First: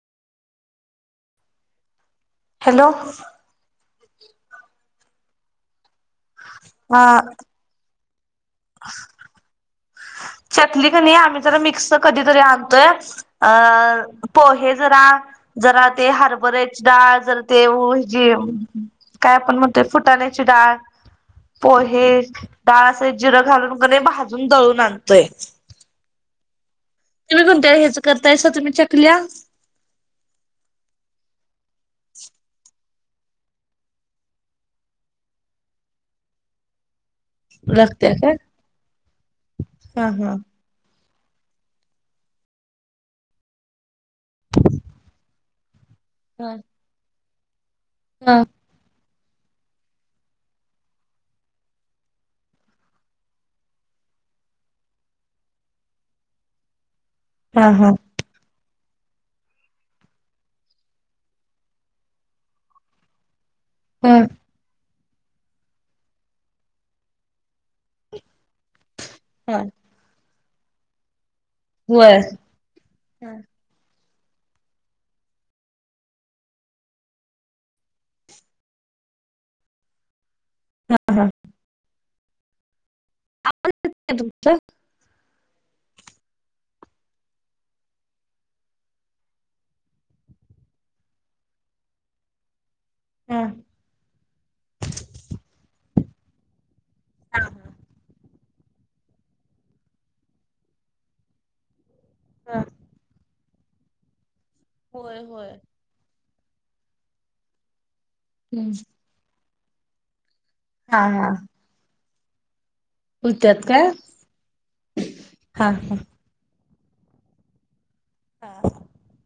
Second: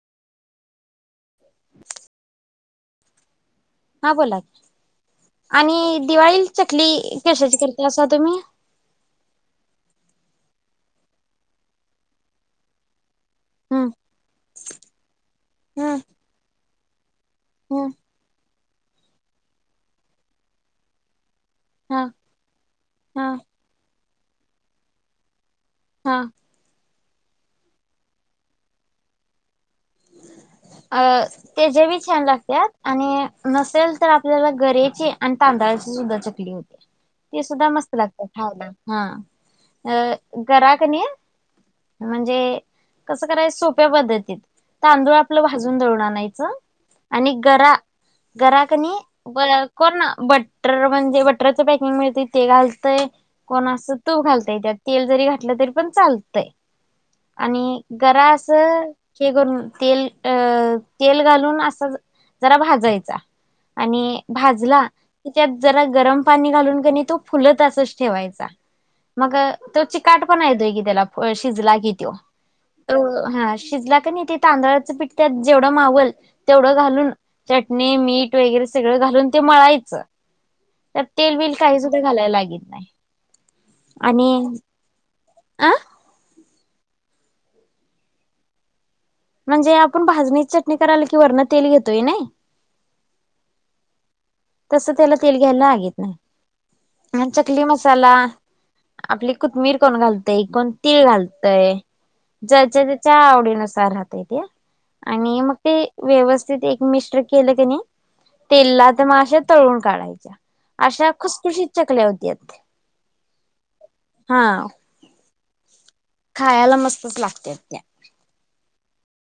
[inaudible] hello हा बोला की आणि दिवाळीची अ चकली कशाची करतासा तुम्ही चकली कनी आम्ही जरा मिक्स कधीतरी आणतोय हम्म अ पोहे जरा जरा हम्म ते हरभऱ्याची डाळ जरा ते हम्म हेजी काय आपण म्हणतोय फुटाण्याची डाळ हा पोहे, डाळ अस हा जिरं घालून कनय भाजून दळून आणतोय हा तुम्ही कोणत्या ह्याच करतायसा तुम्ही चकल्या अ त्या ज बी छान लागत्यात आणि नसेल तर आपल्याला गऱ्याची आणि तांदळा सुद्धा चकली होत्या ते सुद्धा मस्त लागत्या खायला हा हा हा अ गरा कनी म्हणजे कस कराय सोप्या पद्धतीत तांदूळ आपलं भाजून दळून आणायचं आणि गरा हा गरा कनी ब कोण बटर म्हणजे बटरच पॅकिंग मिळतंय ते घालतय कोण अस तू घालतय त्यात तेल जरी घातलं तरी पण चालतंय [inaudible] आणि गरा असं हे करून तेल अ तेल घालून असा ज जरा भाजायचा हा आणि भाजला की त्यात जरा गरम पाणी घालून कणी तो फुलत असच ठेवायचा मग हा तो चीकाटपना येतोय की त्याला शिजला कि त्यो होय हा शिजला कणी ते तांदळाच पीठ त्यात जेवढ मावल तेवढं घालून चटणी, मीठ वगैरे सगळं घालून ते मळायच त्यात हा तेल बील काही सुद्धा घालाय लागित नाई तुमचं आणि अ म्हणजे आपण भाजणी चटणी करायल की वरण तेल घेतोय नई ह तस त्याला तेल घ्याय लागीत नाही अन् चकली मसाला आपली कुतमीर कोण घालतय कोण तीळ घालतय ज्याच्या त्याच्या आवडीनुसार राहतय ते होय आणि होय मग ते व्यवस् तीत एकमिश्र केल कणी तेलात तळून काढायच्या अशा खुसखुशीत चकल्या हुत्यात हुत्यात काय हा, हा खायाला मस्तच लागत्यात त्या हा